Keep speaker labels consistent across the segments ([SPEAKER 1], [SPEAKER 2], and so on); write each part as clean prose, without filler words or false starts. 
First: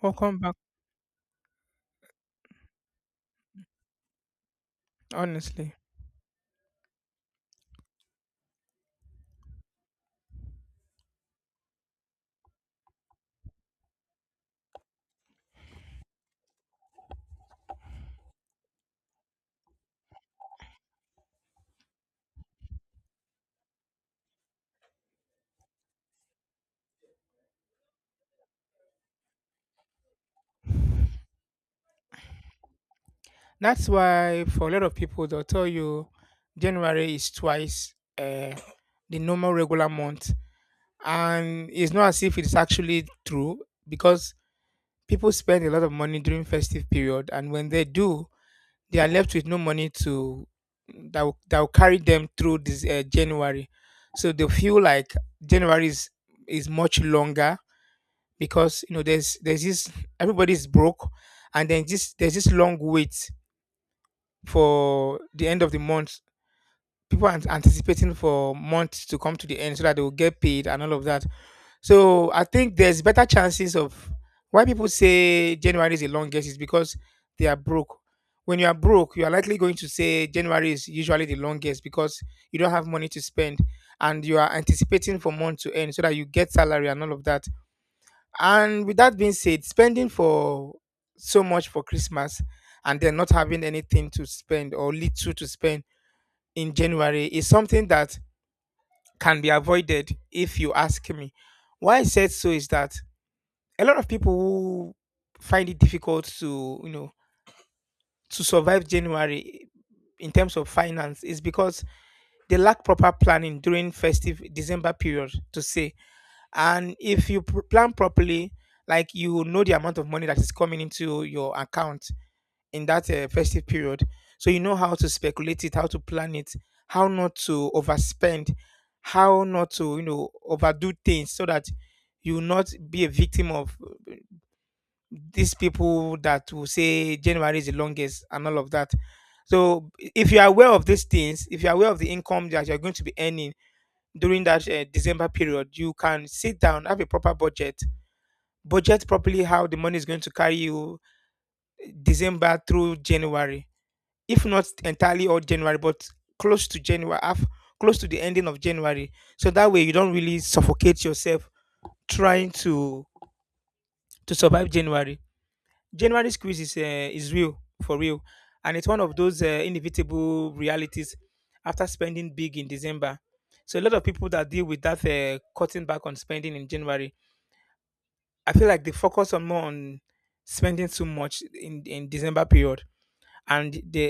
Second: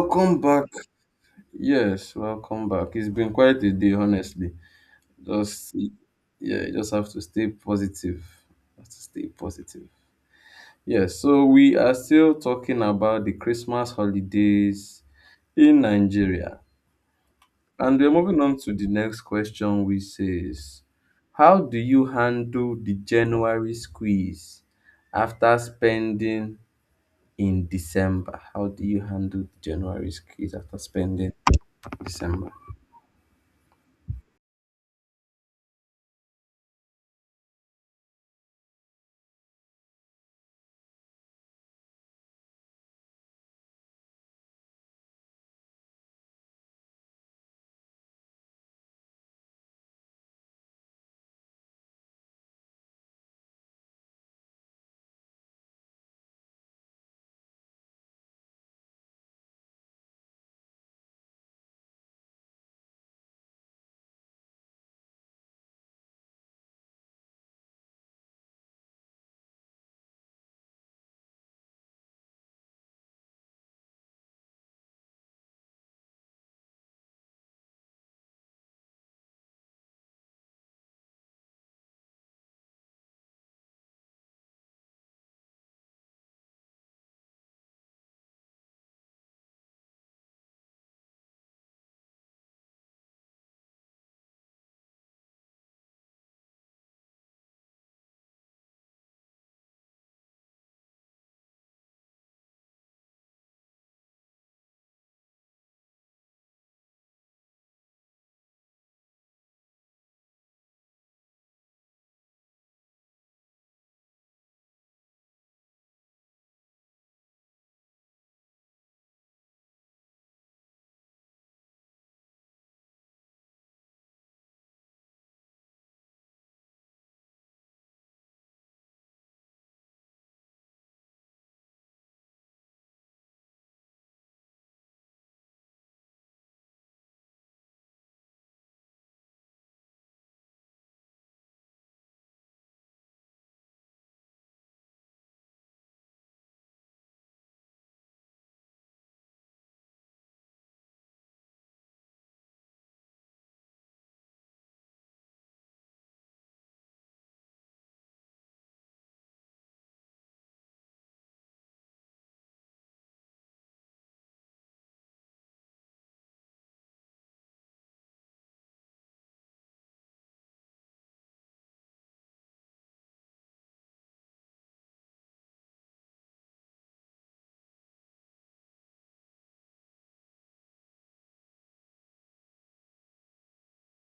[SPEAKER 1] Welcome back.
[SPEAKER 2] back. Yes, welcome back. It's been quite a day, honestly.
[SPEAKER 1] Honestly,
[SPEAKER 2] Just yeah, you just have to stay positive. Have to stay positive. Yes, so we are still talking about the Christmas holidays in Nigeria. And we're moving on to the next question, which says, how do you handle the January squeeze after spending in December? How do you handle the January squeeze after spending in December?
[SPEAKER 1] that's why for a lot of people they'll tell you January is twice the normal regular month, and it's not as if it's actually true because people spend a lot of money during festive period, and when they do, they are left with no money to that will carry them through this January, so they feel like January is much longer, because there's this, everybody's broke, and then this there's this long wait for the end of the month. People are anticipating for months to come to the end so that they will get paid and all of that. So I think there's better chances of why people say January is the longest is because they are broke. When you are broke, you are likely going to say January is usually the longest because you don't have money to spend and you are anticipating for month to end so that you get salary and all of that. And with that being said, spending for so much for Christmas and then not having anything to spend or little to spend in January is something that can be avoided if you ask me. Why I said so is that a lot of people who find it difficult to survive January in terms of finance is because they lack proper planning during festive December period to say. And if you plan properly, like, you know, the amount of money that is coming into your account in that festive period. So you know how to speculate it, how to plan it, how not to overspend, how not to overdo things, so that you will not be a victim of these people that will say January is the longest and all of that. So if you are aware of these things, if you are aware of the income that you're going to be earning during that December period, you can sit down, have a proper budget, budget properly how the money is going to carry you December through January, if not entirely all January, but close to January, half, close to the ending of January. So that way you don't really suffocate yourself trying to survive January. January squeeze is real for real, and it's one of those inevitable realities after spending big in December. So a lot of people that deal with that, cutting back on spending in January, I feel like they focus on more on spending too much in December period. And the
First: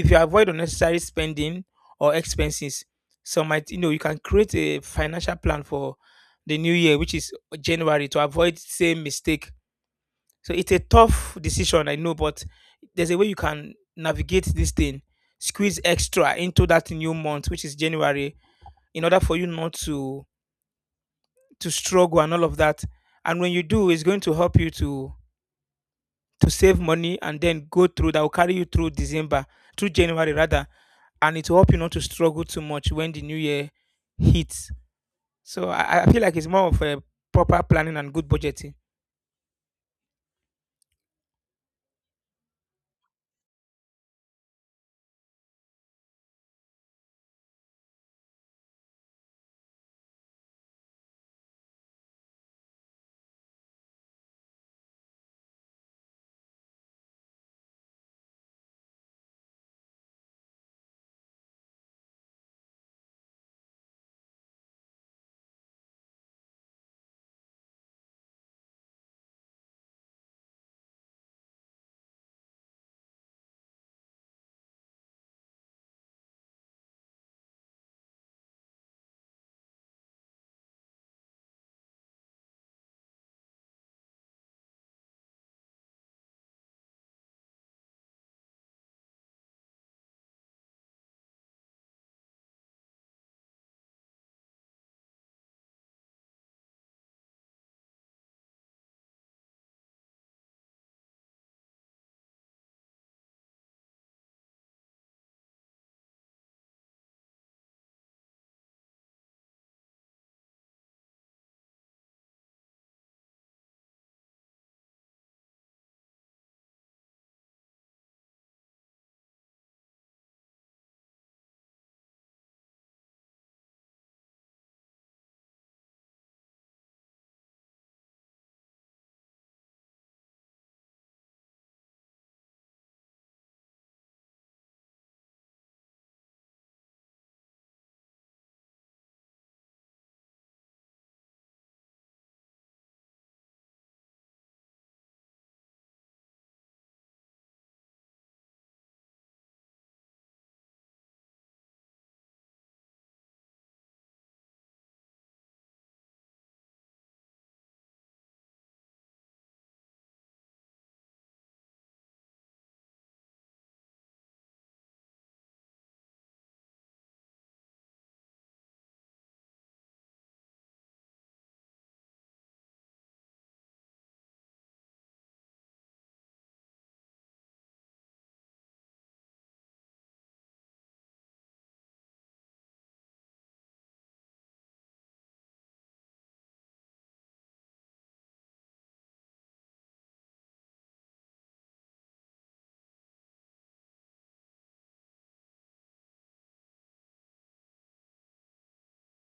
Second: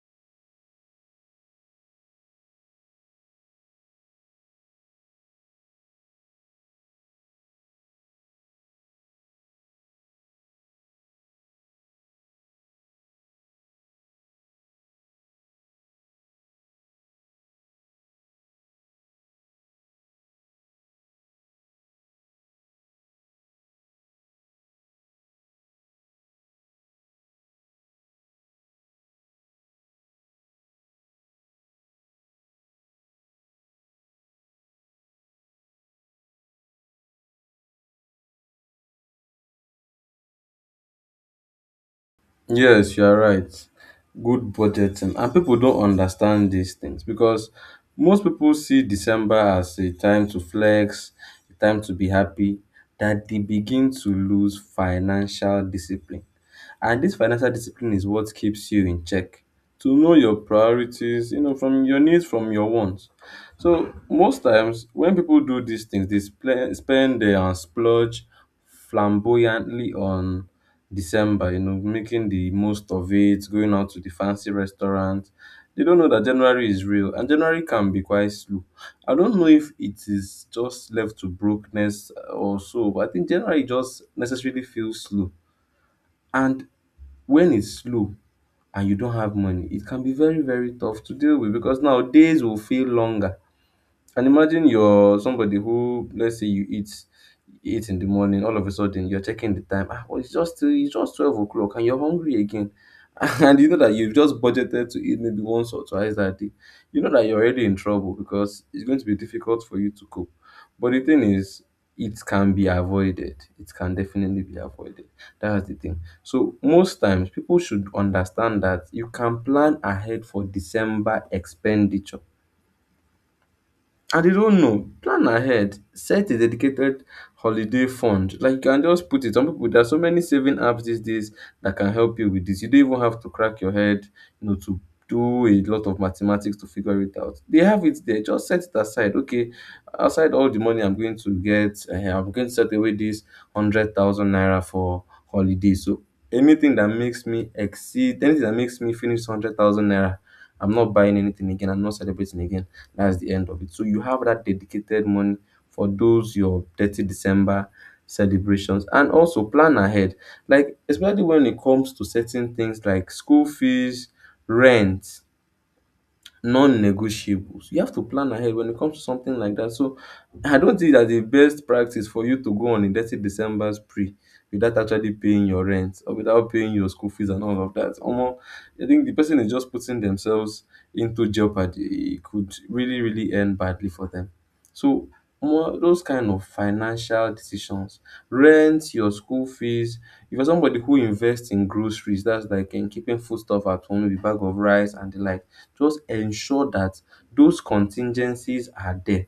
[SPEAKER 1] if you avoid unnecessary spending or expenses, so might, you can create a financial plan for the new year, which is January, to avoid same mistake. So it's a tough decision, I know, but there's a way you can navigate this thing, squeeze extra into that new month, which is January, in order for you not to struggle and all of that. And when you do, it's going to help you to save money, and then go through that will carry you through December through January rather, and it will help you not to struggle too much when the new year hits. So I feel like it's more of a proper planning and good budgeting.
[SPEAKER 2] Yes, you are right. Good budgeting. And people don't understand these things because most people see December as a time to flex, a time to be happy, that they begin to lose financial discipline. And this financial discipline is what keeps you in check. To know your priorities, you know, from your needs, from your wants. So most times when people do these things, they spend and splurge flamboyantly on December, you know, making the most of it, going out to the fancy restaurant. They don't know that January is real and January can be quite slow. I don't know if it is just left to brokenness or so, but I think January just necessarily feels slow. And when it's slow and you don't have money, it can be very, very tough to deal with because now days will feel longer and imagine you're somebody who, let's say you eat in the morning, all of a sudden you're checking the time. Ah, well, it's just 12 o'clock and you're hungry again. And you know that you've just budgeted to eat maybe once or twice that day. You know that you're already in trouble because it's going to be difficult for you to cope. But the thing is, it can be avoided. It can definitely be avoided. That's the thing. So most times people should understand that you can plan ahead for December expenditure. I They don't know. Plan ahead. Set a dedicated holiday fund. Like you can just put it. Some people, there are so many saving apps these days that can help you with this. You don't even have to crack your head, you know, to do a lot of mathematics to figure it out. They have it there. Just set it aside. Okay, outside all the money I'm going to get, eh, I'm going to set away this 100,000 naira for holiday. So anything that makes me finish 100,000 naira, I'm not buying anything again. I'm not celebrating again. That's the end of it. So you have that dedicated money for those your 30 December celebrations, and also plan ahead. Like especially when it comes to certain things like school fees, rent, non-negotiables. You have to plan ahead when it comes to something like that. So I don't think that the best practice for you to go on a dirty December spree without actually paying your rent or without paying your school fees and all of that. Omo, I think the person is just putting themselves into jeopardy. It could really, really end badly for them. So Omo, those kind of financial decisions, rent, your school fees, if you're somebody who invest in groceries, that's like in keeping foodstuff at home, maybe bag of rice and the like, just ensure that those contingencies are there,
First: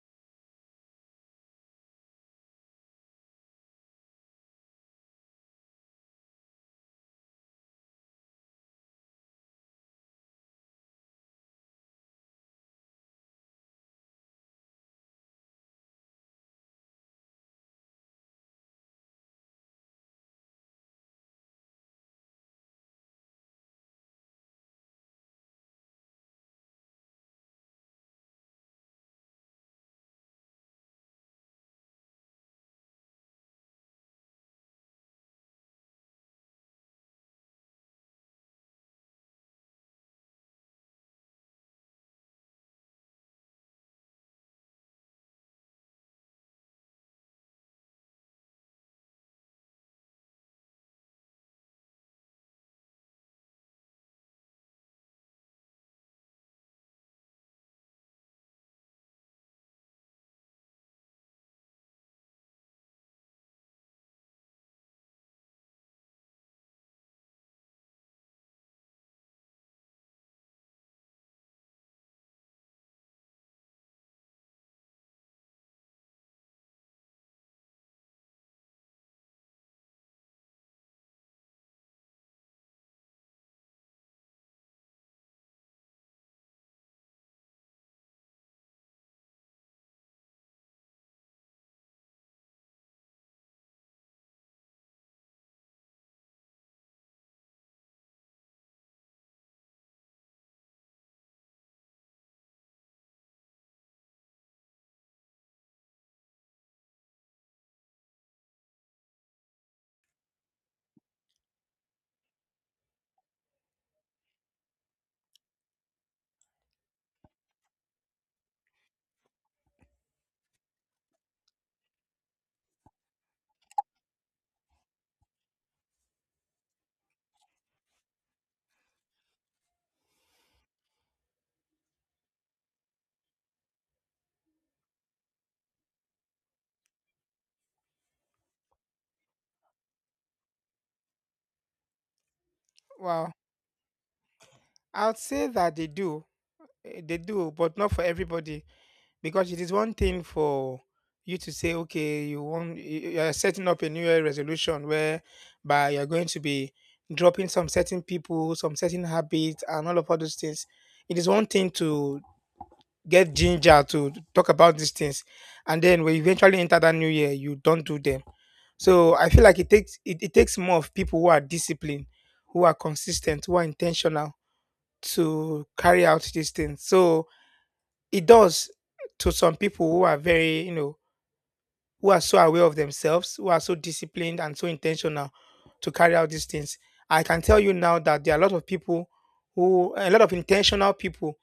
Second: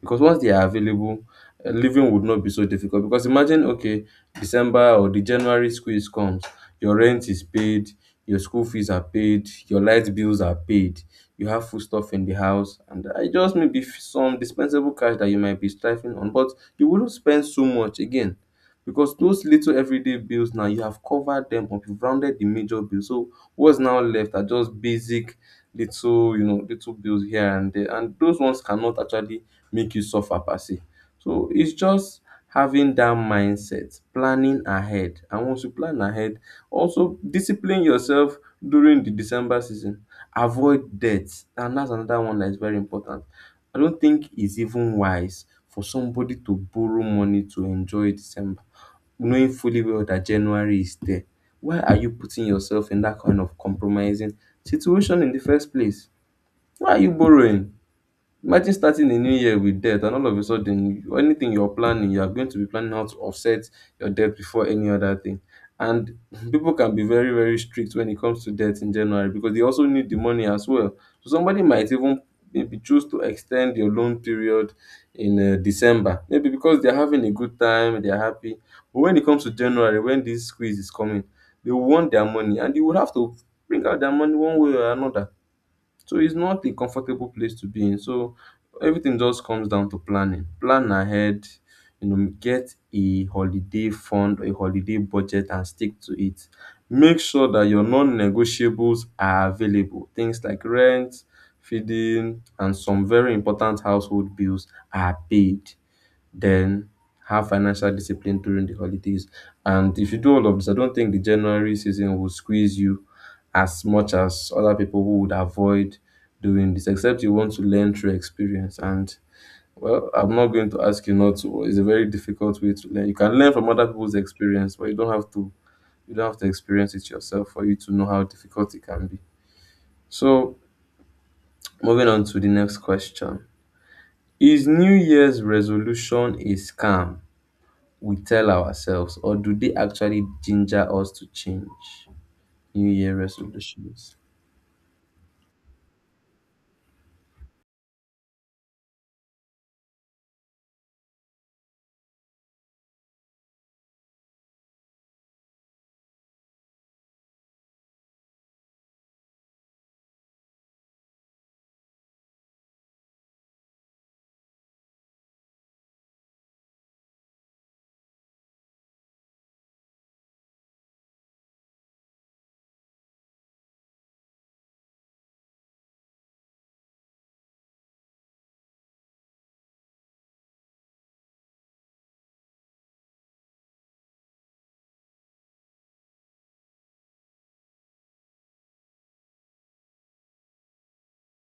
[SPEAKER 2] because once they are available, living would not be so difficult. Because imagine, okay, December or the January squeeze comes, your rent is paid, your school fees are paid, your light bills are paid, you have food stuff in the house, and just maybe some dispensable cash that you might be striving on, but you wouldn't spend so much again. Because those little everyday bills, now you have covered them up, you've rounded the major bills. So what's now left are just basic little, you know, little bills here and there. And those ones cannot actually make you suffer per se. So it's just having that mindset, planning ahead. And once you plan ahead, also discipline yourself during the December season. Avoid debts. And that's another one that is very important. I don't think it's even wise for somebody to borrow money to enjoy December, knowing fully well that January is there. Why are you putting yourself in that kind of compromising situation in the first place? Why are you borrowing? Imagine starting a new year with debt, and all of a sudden anything you're planning, you're going to be planning how to offset your debt before any other thing. And people can be very, very strict when it comes to debt in January because they also need the money as well. So somebody might even maybe choose to extend your loan period in December, maybe because they're having a good time, they're happy. But when it comes to January, when this squeeze is coming, they want their money and they would have to bring out their money one way or another. So it's not a comfortable place to be in. So everything just comes down to planning. Plan ahead, you know, get a holiday fund, a holiday budget, and stick to it. Make sure that your non negotiables are available. Things like rent, feeding, and some very important household bills are paid, then have financial discipline during the holidays. And if you do all of this, I don't think the January season will squeeze you as much as other people who would avoid doing this, except you want to learn through experience. And well, I'm not going to ask you not to. It's a very difficult way to learn. You can learn from other people's experience, but you don't have to experience it yourself for you to know how difficult it can be. So moving on to the next question. Is New Year's resolution a scam? We tell ourselves, or do they actually ginger us to change New Year
[SPEAKER 1] Well,
[SPEAKER 2] resolutions?
[SPEAKER 1] I'd say that they do. They do, but not for everybody. Because it is one thing for you to say, okay, you're setting up a new year resolution where by you're going to be dropping some certain people, some certain habits, and all those things. It is one thing to get ginger to talk about these things, and then when you eventually enter that new year you don't do them. So I feel like it takes more of people who are disciplined, who are consistent, who are intentional to carry out these things. So it does. To some people who are very, who are so aware of themselves, who are so disciplined and so intentional to carry out these things, I can tell you now that there are a lot of people, who a lot of intentional people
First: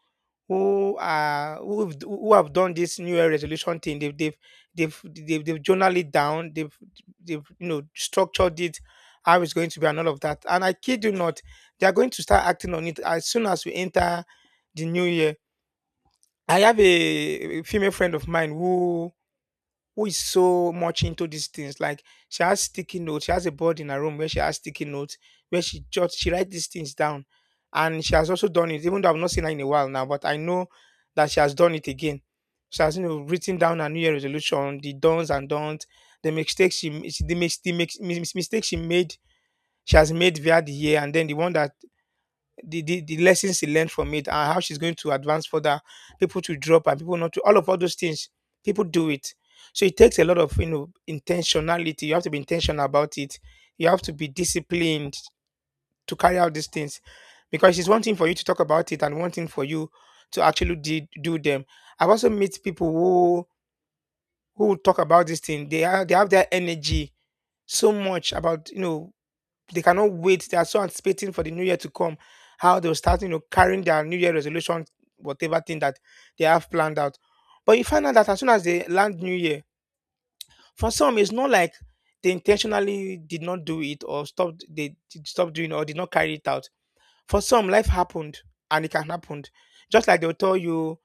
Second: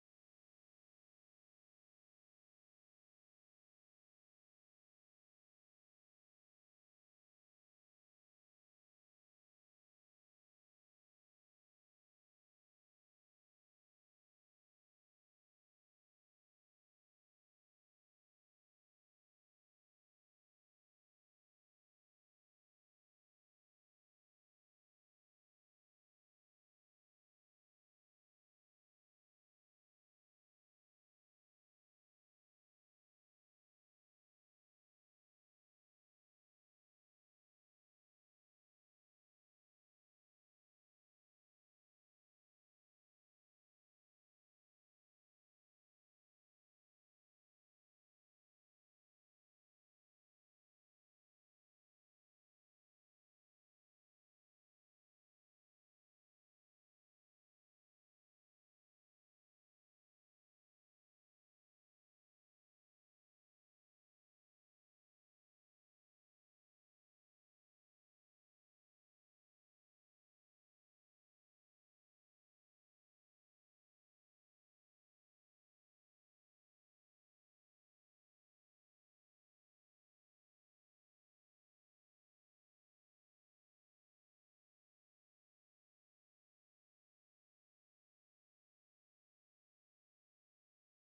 [SPEAKER 1] who have done this new year resolution thing. They've they've they've they've, they've journaled it down. They've structured it, how it's going to be and all of that. And I kid you not, they are going to start acting on it as soon as we enter the new year. I have a female friend of mine who is so much into these things. Like, she has sticky notes. She has a board in her room where she has sticky notes where she writes these things down, and she has also done it. Even though I've not seen her in a while now, but I know that she has done it again. She has written down her New Year resolution, the dons and don'ts, the mistakes she the mistakes she made. She has made via the year, and then the one that the lessons she learned from it, and how she's going to advance further, people to drop and people not to, all those things. People do it. So it takes a lot of, intentionality. You have to be intentional about it. You have to be disciplined to carry out these things. Because it's one thing for you to talk about it, and one thing for you to actually do them. I've also met people who talk about this thing. They have their energy so much about, they cannot wait. They are so anticipating for the new year to come, how they'll start, carrying their new year resolution, whatever thing that they have planned out. But you find out that as soon as they land new year, for some it's not like they intentionally did not do it or stopped, they did stop doing or did not carry it out. For some, life happened, and it can happen. Just like they'll tell you,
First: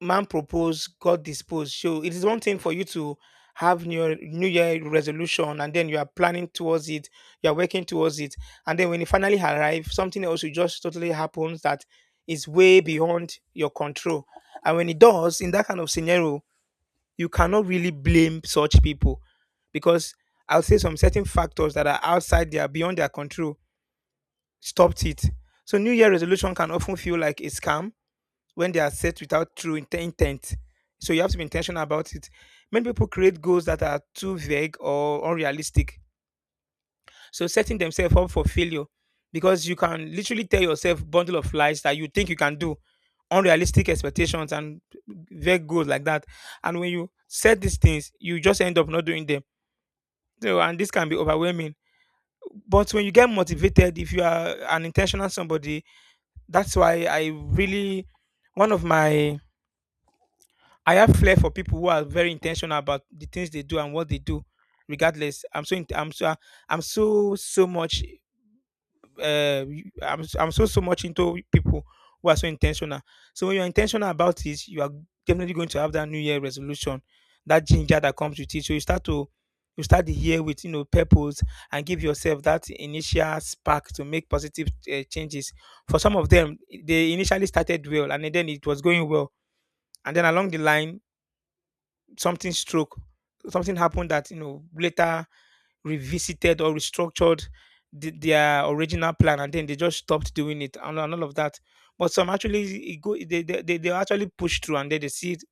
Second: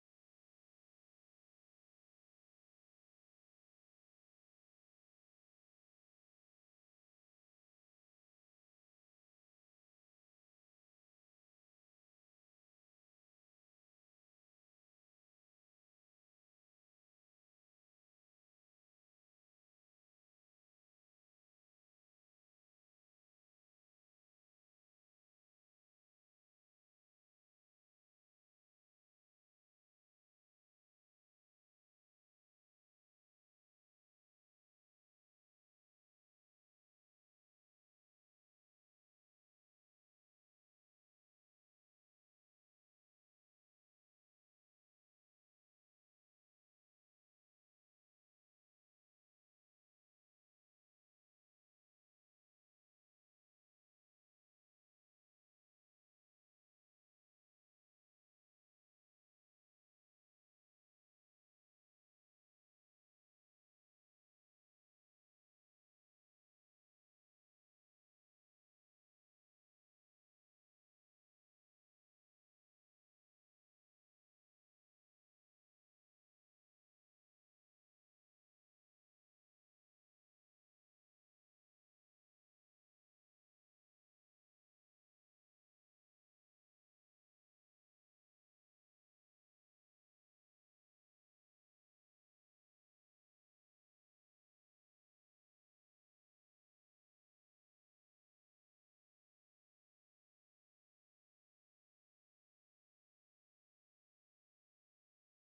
[SPEAKER 1] man propose, God dispose. So it is one thing for you to have your new year resolution, and then you are planning towards it, you are working towards it. And then when it finally arrives, something else will just totally happens that is way beyond your control. And when it does, in that kind of scenario, you cannot really blame such people, because I'll say some certain factors that are outside their beyond their control stopped it. So New Year resolution can often feel like a scam when they are set without true intent. So you have to be intentional about it. Many people create goals that are too vague or unrealistic, so setting themselves up for failure, because you can literally tell yourself bundle of lies that you think you can do, unrealistic expectations and vague goals like that. And when you set these things, you just end up not doing them. So, and this can be overwhelming. But when you get motivated, if you are an intentional somebody, that's why I really one of my I have flair for people who are very intentional about the things they do and what they do. Regardless, I'm so so much uh I'm so much into people who are so intentional. So when you're intentional about it, you are definitely going to have that New Year resolution, that ginger that comes with it. So you start the year with, purpose, and give yourself that initial spark to make positive changes. For some of them, they initially started well and then it was going well, and then along the line something stroke, something happened that you know later revisited or restructured their original plan, and then they just stopped doing it and all of that. But some actually it go they actually push through and then they see it,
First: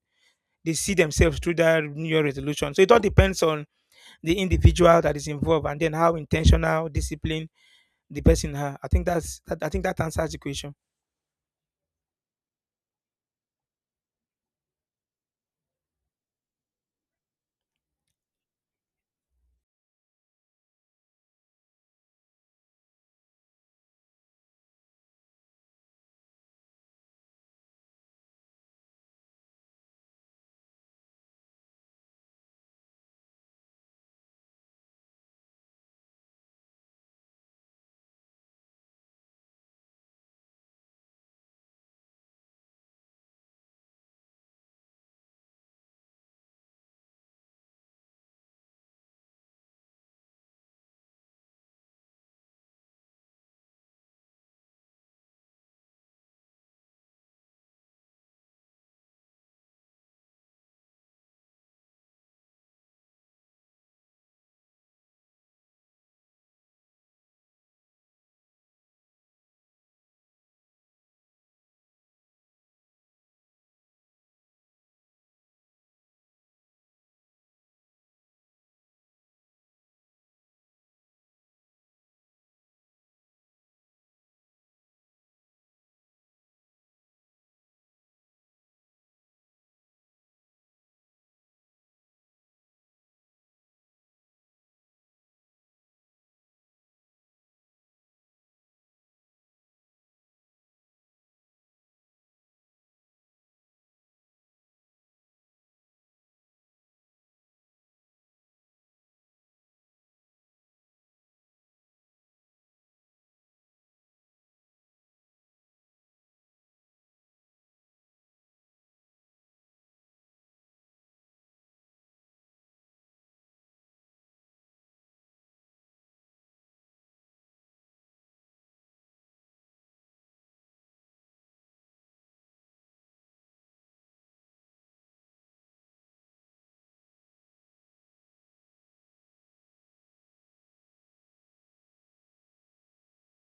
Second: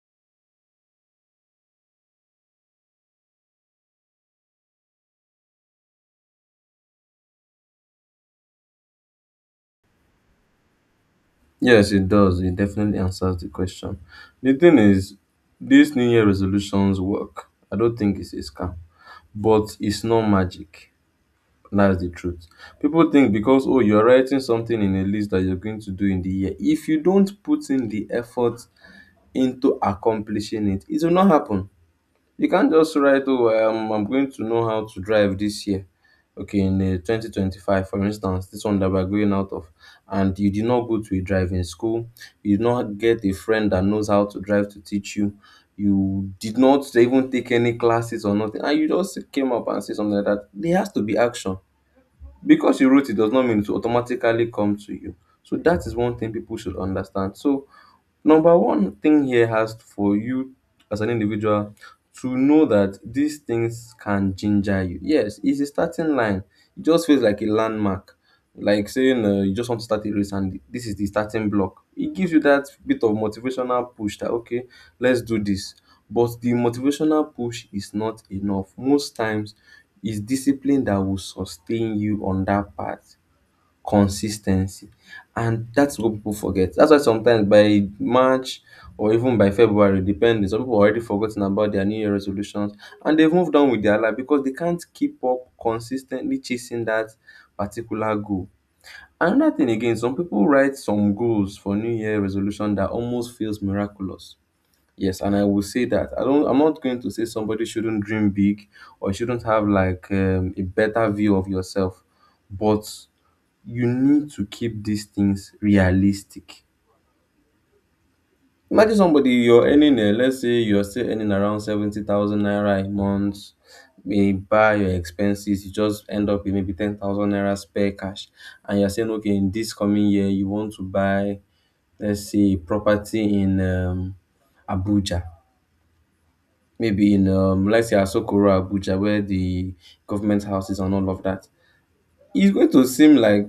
[SPEAKER 1] they see themselves through that New Year resolution. So it all depends on the individual that is involved and then how intentional discipline the person has. I think that answers the question.
[SPEAKER 2] Yes, it does. It definitely answers the question. The thing is, these New Year resolutions work. I don't think it's a scam, but it's not magic. That's the truth. People think because, oh, you're writing something in a list that you're going to do in the year, if you don't put in the effort into accomplishing it, it will not happen. You can't just write, oh, I'm going to know how to drive this year. Okay, in 2025, for instance, this one that we're going out of, and you did not go to a driving school, you did not get a friend that knows how to drive to teach you, you did not even take any classes or nothing, and you just came up and say something like that. There has to be action. Because you wrote it does not mean it will automatically come to you. So that is one thing people should understand. So number one thing here has for you as an individual to know that these things can ginger you. Yes, it's a starting line. It just feels like a landmark, like saying you just want to start a race and this is the starting block. It gives you that bit of motivational push that, okay, let's do this. But the motivational push is not enough. Most times, it's discipline that will sustain you on that path. Consistency, and that's what people forget. That's why sometimes by March or even by February, depending, some people already forgotten about their New Year resolutions and they've moved on with their life because they can't keep up consistently chasing that particular goal. Another thing again, some people write some goals for New Year resolution that almost feels miraculous. Yes, and I will say that I don't. I'm not going to say somebody shouldn't dream big or shouldn't have like a better view of yourself, but you need to keep these things realistic. Imagine somebody, you're earning, eh, let's say you're still earning around 70,000 naira a month, eh, buy your expenses, you just end up with maybe 10,000 naira spare cash, and you're saying, okay, in this coming year, you want to buy, let's say, property in Abuja, maybe in, let's say, Asokoro, Abuja, where the government houses and all of that. It's going to seem like,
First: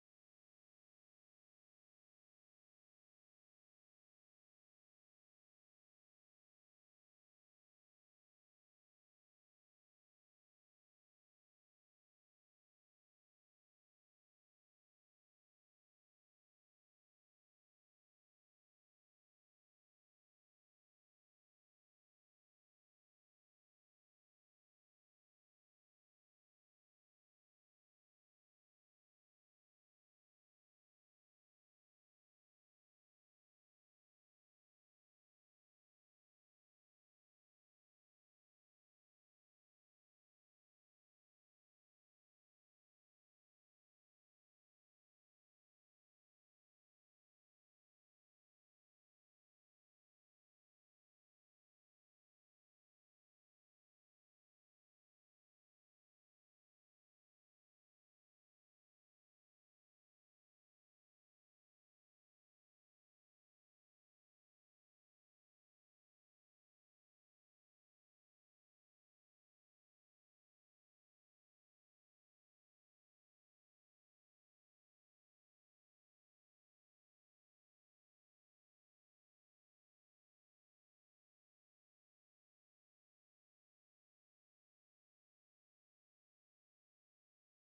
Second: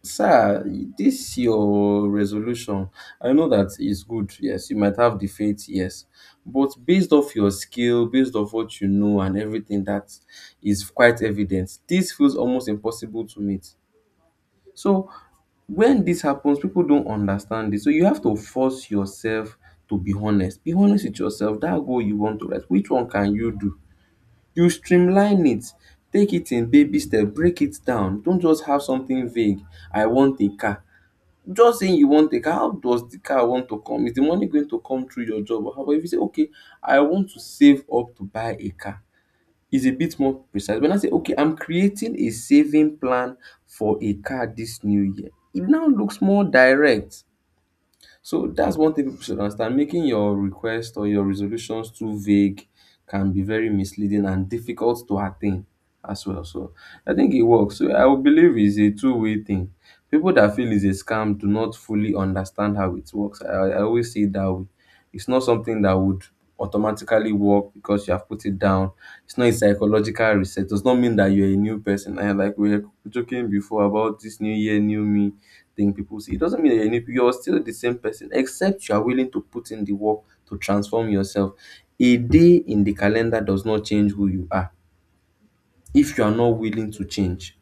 [SPEAKER 2] sir, this your resolution, I know that is good. Yes, you might have the faith, yes. But based off your skill, based off what you know and everything that is quite evident, this feels almost impossible to meet. So when this happens, people don't understand it. So you have to force yourself to be honest. Be honest with yourself. That goal you want to write, which one can you do? You streamline it. Take it in baby step, break it down. Don't just have something vague. I want a car. Just saying you want a car, how does the car want to come? Is the money going to come through your job? Or how about if you say, okay, I want to save up to buy a car? It's a bit more precise. When I say, okay, I'm creating a saving plan for a car this new year, it now looks more direct. So that's one thing people should understand. Making your request or your resolutions too vague can be very misleading and difficult to attain as well. So I think it works. So I would believe it's a two-way thing. People that feel it's a scam do not fully understand how it works. I always say it that way. It's not something that would automatically work because you have put it down. It's not a psychological reset. Does not mean that you're a new person. I like we were joking before about this new year, new me thing people see. It doesn't mean that you're still the same person, except you are willing to put in the work to transform yourself. A day in the calendar does not change who you are if you are not willing to change.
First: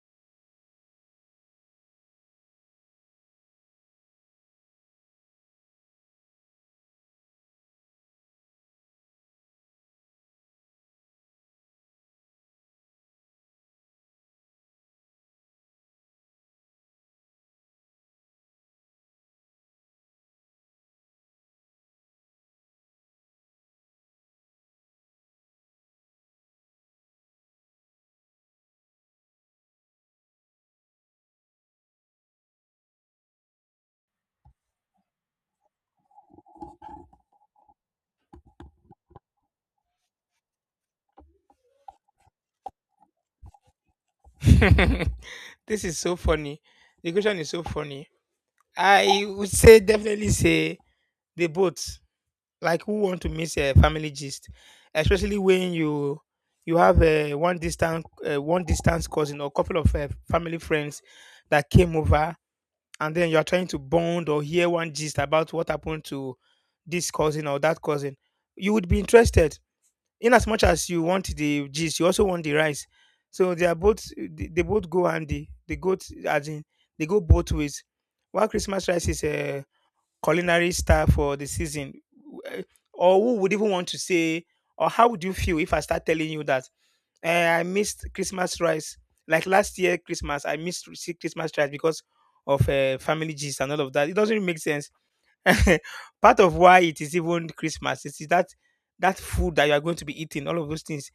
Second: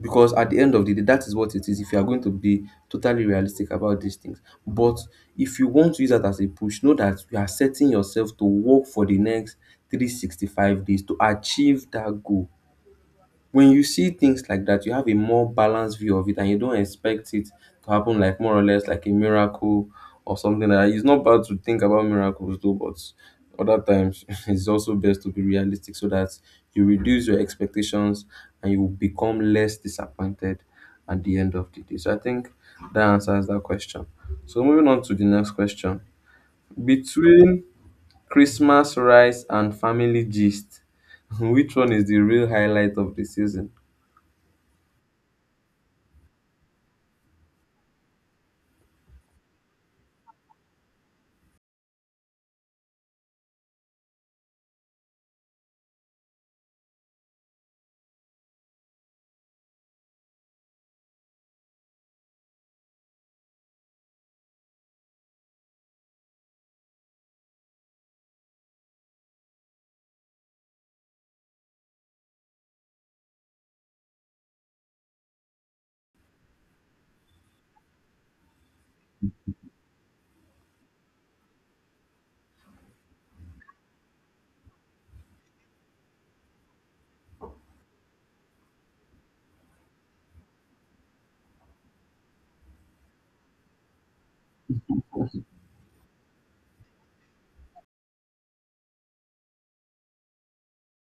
[SPEAKER 2] Because at the end of the day, that is what it is. If you are going to be totally realistic about these things, but if you want to use that as a push, know that you are setting yourself to work for the next 365 days to achieve that goal. When you see things like that, you have a more balanced view of it, and you don't expect it to happen like, more or less, like a miracle or something like that. It's not bad to think about miracles though, but other times it's also best to be realistic so that you reduce your expectations and you become less disappointed at the end of the day. So I think that answers that question. So moving on to the next question: between Christmas rice and family gist, which one is the real highlight of the season?
[SPEAKER 1] This is so funny, the question is so funny. I would say definitely say the both. Like, who want to miss a family gist, especially when you have a one distant, one distance cousin or couple of family friends that came over, and then you are trying to bond or hear one gist about what happened to this cousin or that cousin? You would be interested. In as much as you want the gist, you also want the rice. So they are both, they both go handy. They go t- as in they go both ways. While Christmas rice is culinary star for the season, eh, or who would even want to say, or how would you feel if I start telling you that, eh, I missed Christmas rice? Like, last year Christmas I missed see Christmas rice because of family gist and all of that? It doesn't really make sense. Part of why it is even Christmas is that that food that you are going to be eating, all of those things.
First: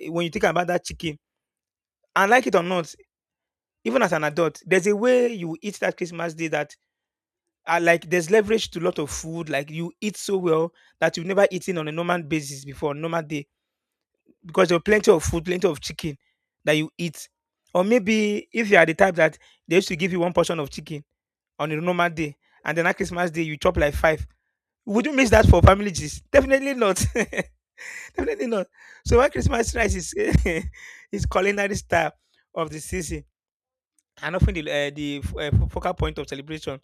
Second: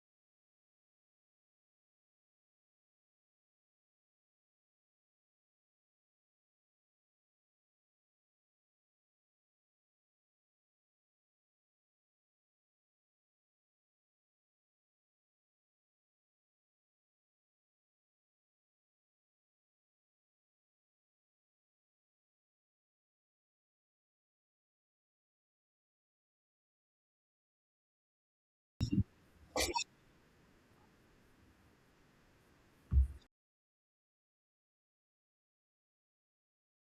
[SPEAKER 1] Eh, when you think about that chicken, and like it or not, even as an adult, there's a way you eat that Christmas day, that are like, there's leverage to a lot of food. Like, you eat so well that you've never eaten on a normal basis before, normal day, because there are plenty of food, plenty of chicken that you eat. Or maybe if you are the type that they used to give you one portion of chicken on a normal day, and then on Christmas day you chop like five. Would you miss that for family gist? Definitely not. Definitely not. So why, Christmas rice is is culinary star of the season and often the focal point of celebration.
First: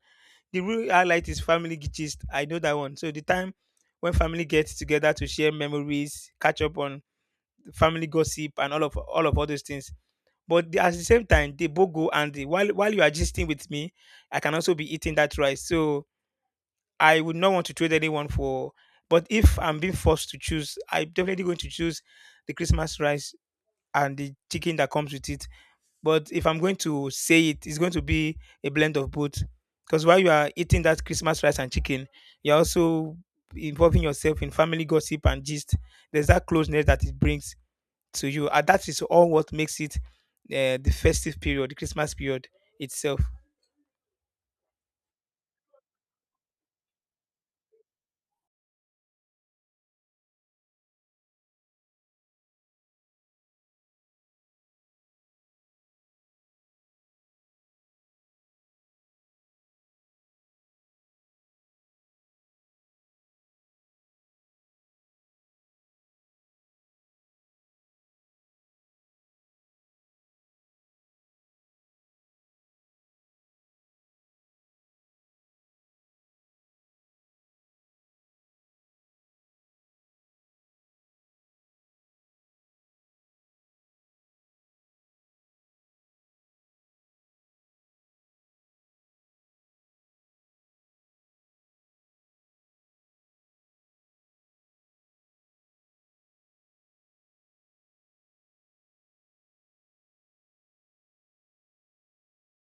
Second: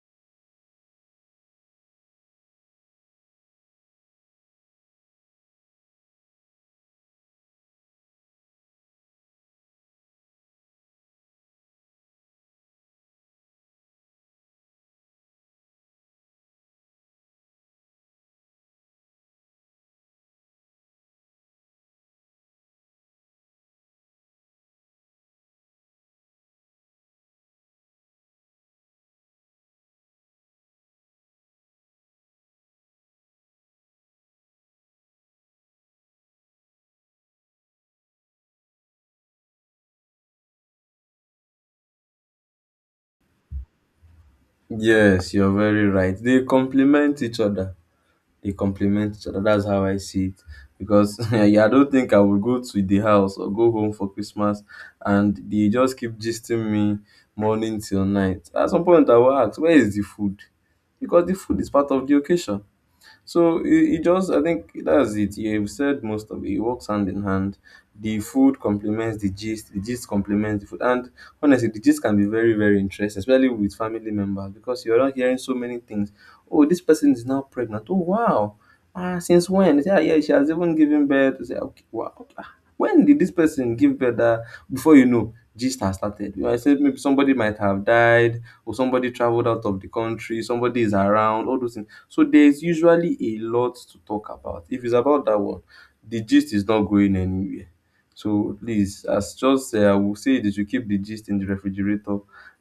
[SPEAKER 1] The real highlight is family gist. I know that one. So the time when family gets together to share memories, catch up on family gossip, and all those things. But the, at the same time, they both go. And the while you are gisting with me, I can also be eating that rice. So I would not want to trade anyone for. But if I'm being forced to choose, I'm definitely going to choose the Christmas rice and the chicken that comes with it. But if I'm going to say it, it's going to be a blend of both. Because while you are eating that Christmas rice and chicken, you're also involving yourself in family gossip and gist. There's that closeness that it brings to you, and that is all what makes it the festive period, the Christmas period itself.
[SPEAKER 2] Yes, you're very right. They complement each other. They complement each other. That's how I see it. Because yeah, I don't think I would go to the house or go home for Christmas and they just keep gisting me morning till night. At some point, I will ask, where is the food? Because the food is part of the occasion. So it just, I think that's it. You've said most of it. It works hand in hand. The food complements the gist complements the food. And honestly, the gist can be very, very interesting, especially with family members, because you're not hearing so many things. Oh, this person is now pregnant. Oh, wow. Ah, since when? They say, "Ah, yeah, she has even given birth." You say, okay, wow, okay. Ah, when did this person give birth? That, before you know, gist has started. You know, I said maybe somebody might have died, or somebody traveled out of the country, somebody is around, all those things. So there's usually a lot to talk about. If it's about that one, the gist is not going anywhere. So please, as just I will say that you keep the gist in the refrigerator,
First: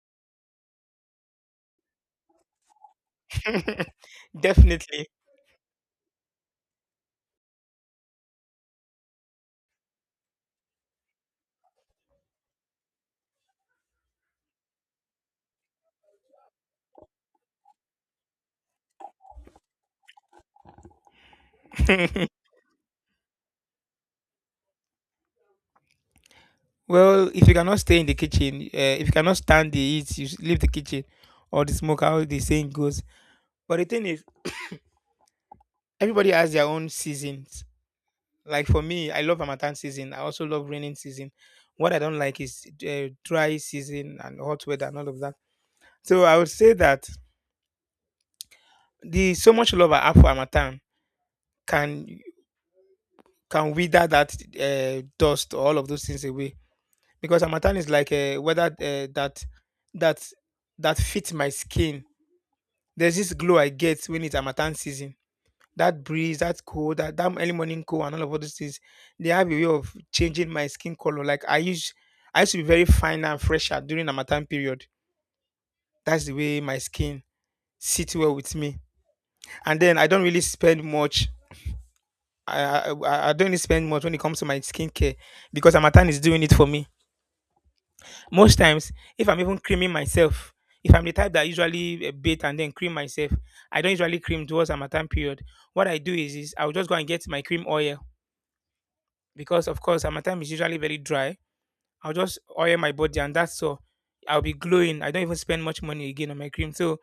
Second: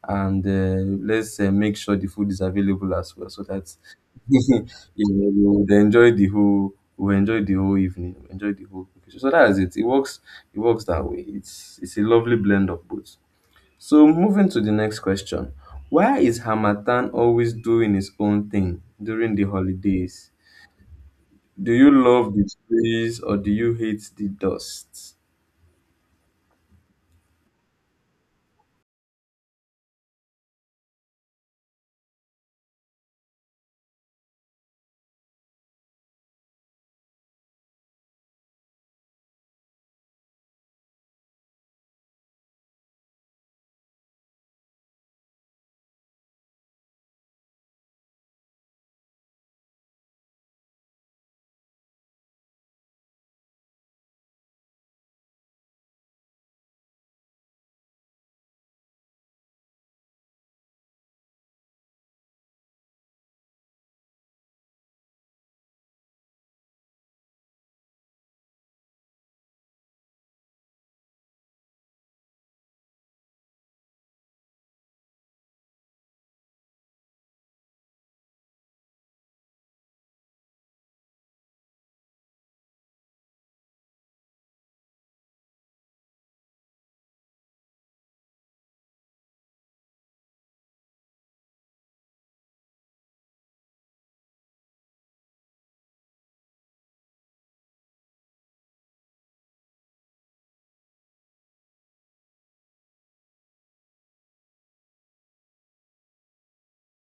[SPEAKER 2] and let's make sure the food is available as well, so that you know,
[SPEAKER 1] Definitely.
[SPEAKER 2] we enjoy the whole evening, we enjoy the whole occasion. So that is it. It works. It works that way. It's a lovely blend of both. So moving to the next question. Why is Hamatan always doing his own thing during the holidays? Do you love the trees or do you hate the dust?
[SPEAKER 1] Well, if you cannot stay in the kitchen, if you cannot stand the heat, you should leave the kitchen, or the smoke, how the saying goes. But the thing is, everybody has their own season. Like, for me, I love Harmattan season. I also love raining season. What I don't like is dry season and hot weather and all of that. So I would say that the so much love I have for Harmattan can can wither that dust or all of those things away, because Harmattan is like a weather that that fits my skin. There's this glow I get when it's Harmattan season, that breeze, that cold, that early morning cold, and all those things, they have a way of changing my skin color. I used to be very fine and fresher during Harmattan period. That's the way my skin sits well with me. And then I don't really spend much. I don't really spend much when it comes to my skincare, because Amatan is doing it for me. Most times, if I'm even creaming myself, if I'm the type that usually bathe and then cream myself, I don't usually cream towards Amatan period. What I do is I'll just go and get my cream oil, because of course my time is usually very dry. I'll just oil my body and that's all. I'll be glowing. I don't even spend much money again on my cream. So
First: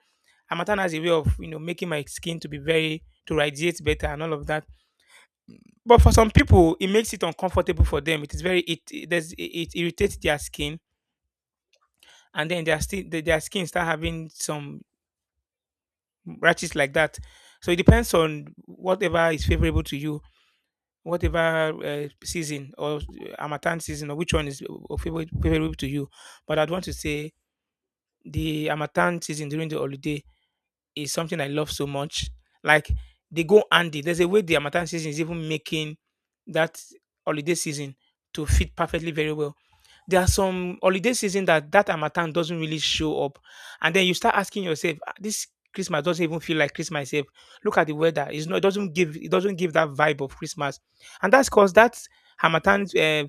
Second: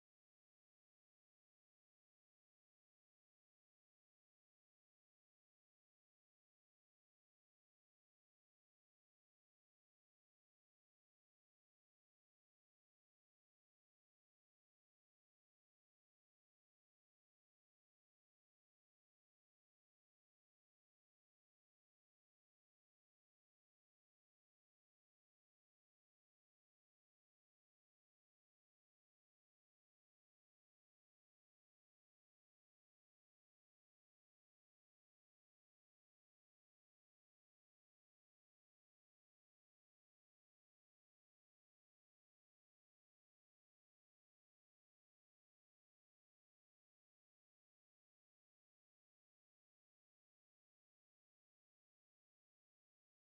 [SPEAKER 1] Amatan has a way of you know making my skin to be very, to radiate better and all of that. But for some people, it makes it uncomfortable for them. It is very it irritates their skin, and then their skin start having some rashes like that. So it depends on whatever is favorable to you, whatever season or Amatan season or which one is favorable to you. But I'd want to say the Amatan season during the holiday is something I love so much. Like, they go handy. There's a way the Amatan season is even making that holiday season to fit perfectly very well. There are some holiday season that that Harmattan doesn't really show up, and then you start asking yourself, "Ah, this Christmas doesn't even feel like Christmas." Sef. Look at the weather; it's not, it doesn't give, it doesn't give that vibe of Christmas, and that's because that Harmattan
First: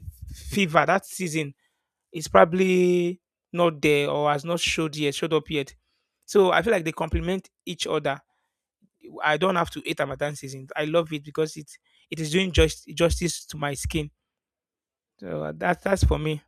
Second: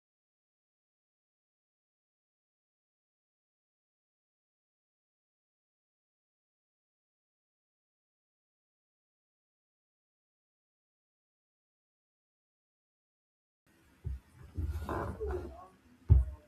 [SPEAKER 1] fever, that season, is probably not there or has not showed up yet. So I feel like they complement each other. I don't have to hate Ramadan season. I love it because it is doing just justice to my skin. So that's for me.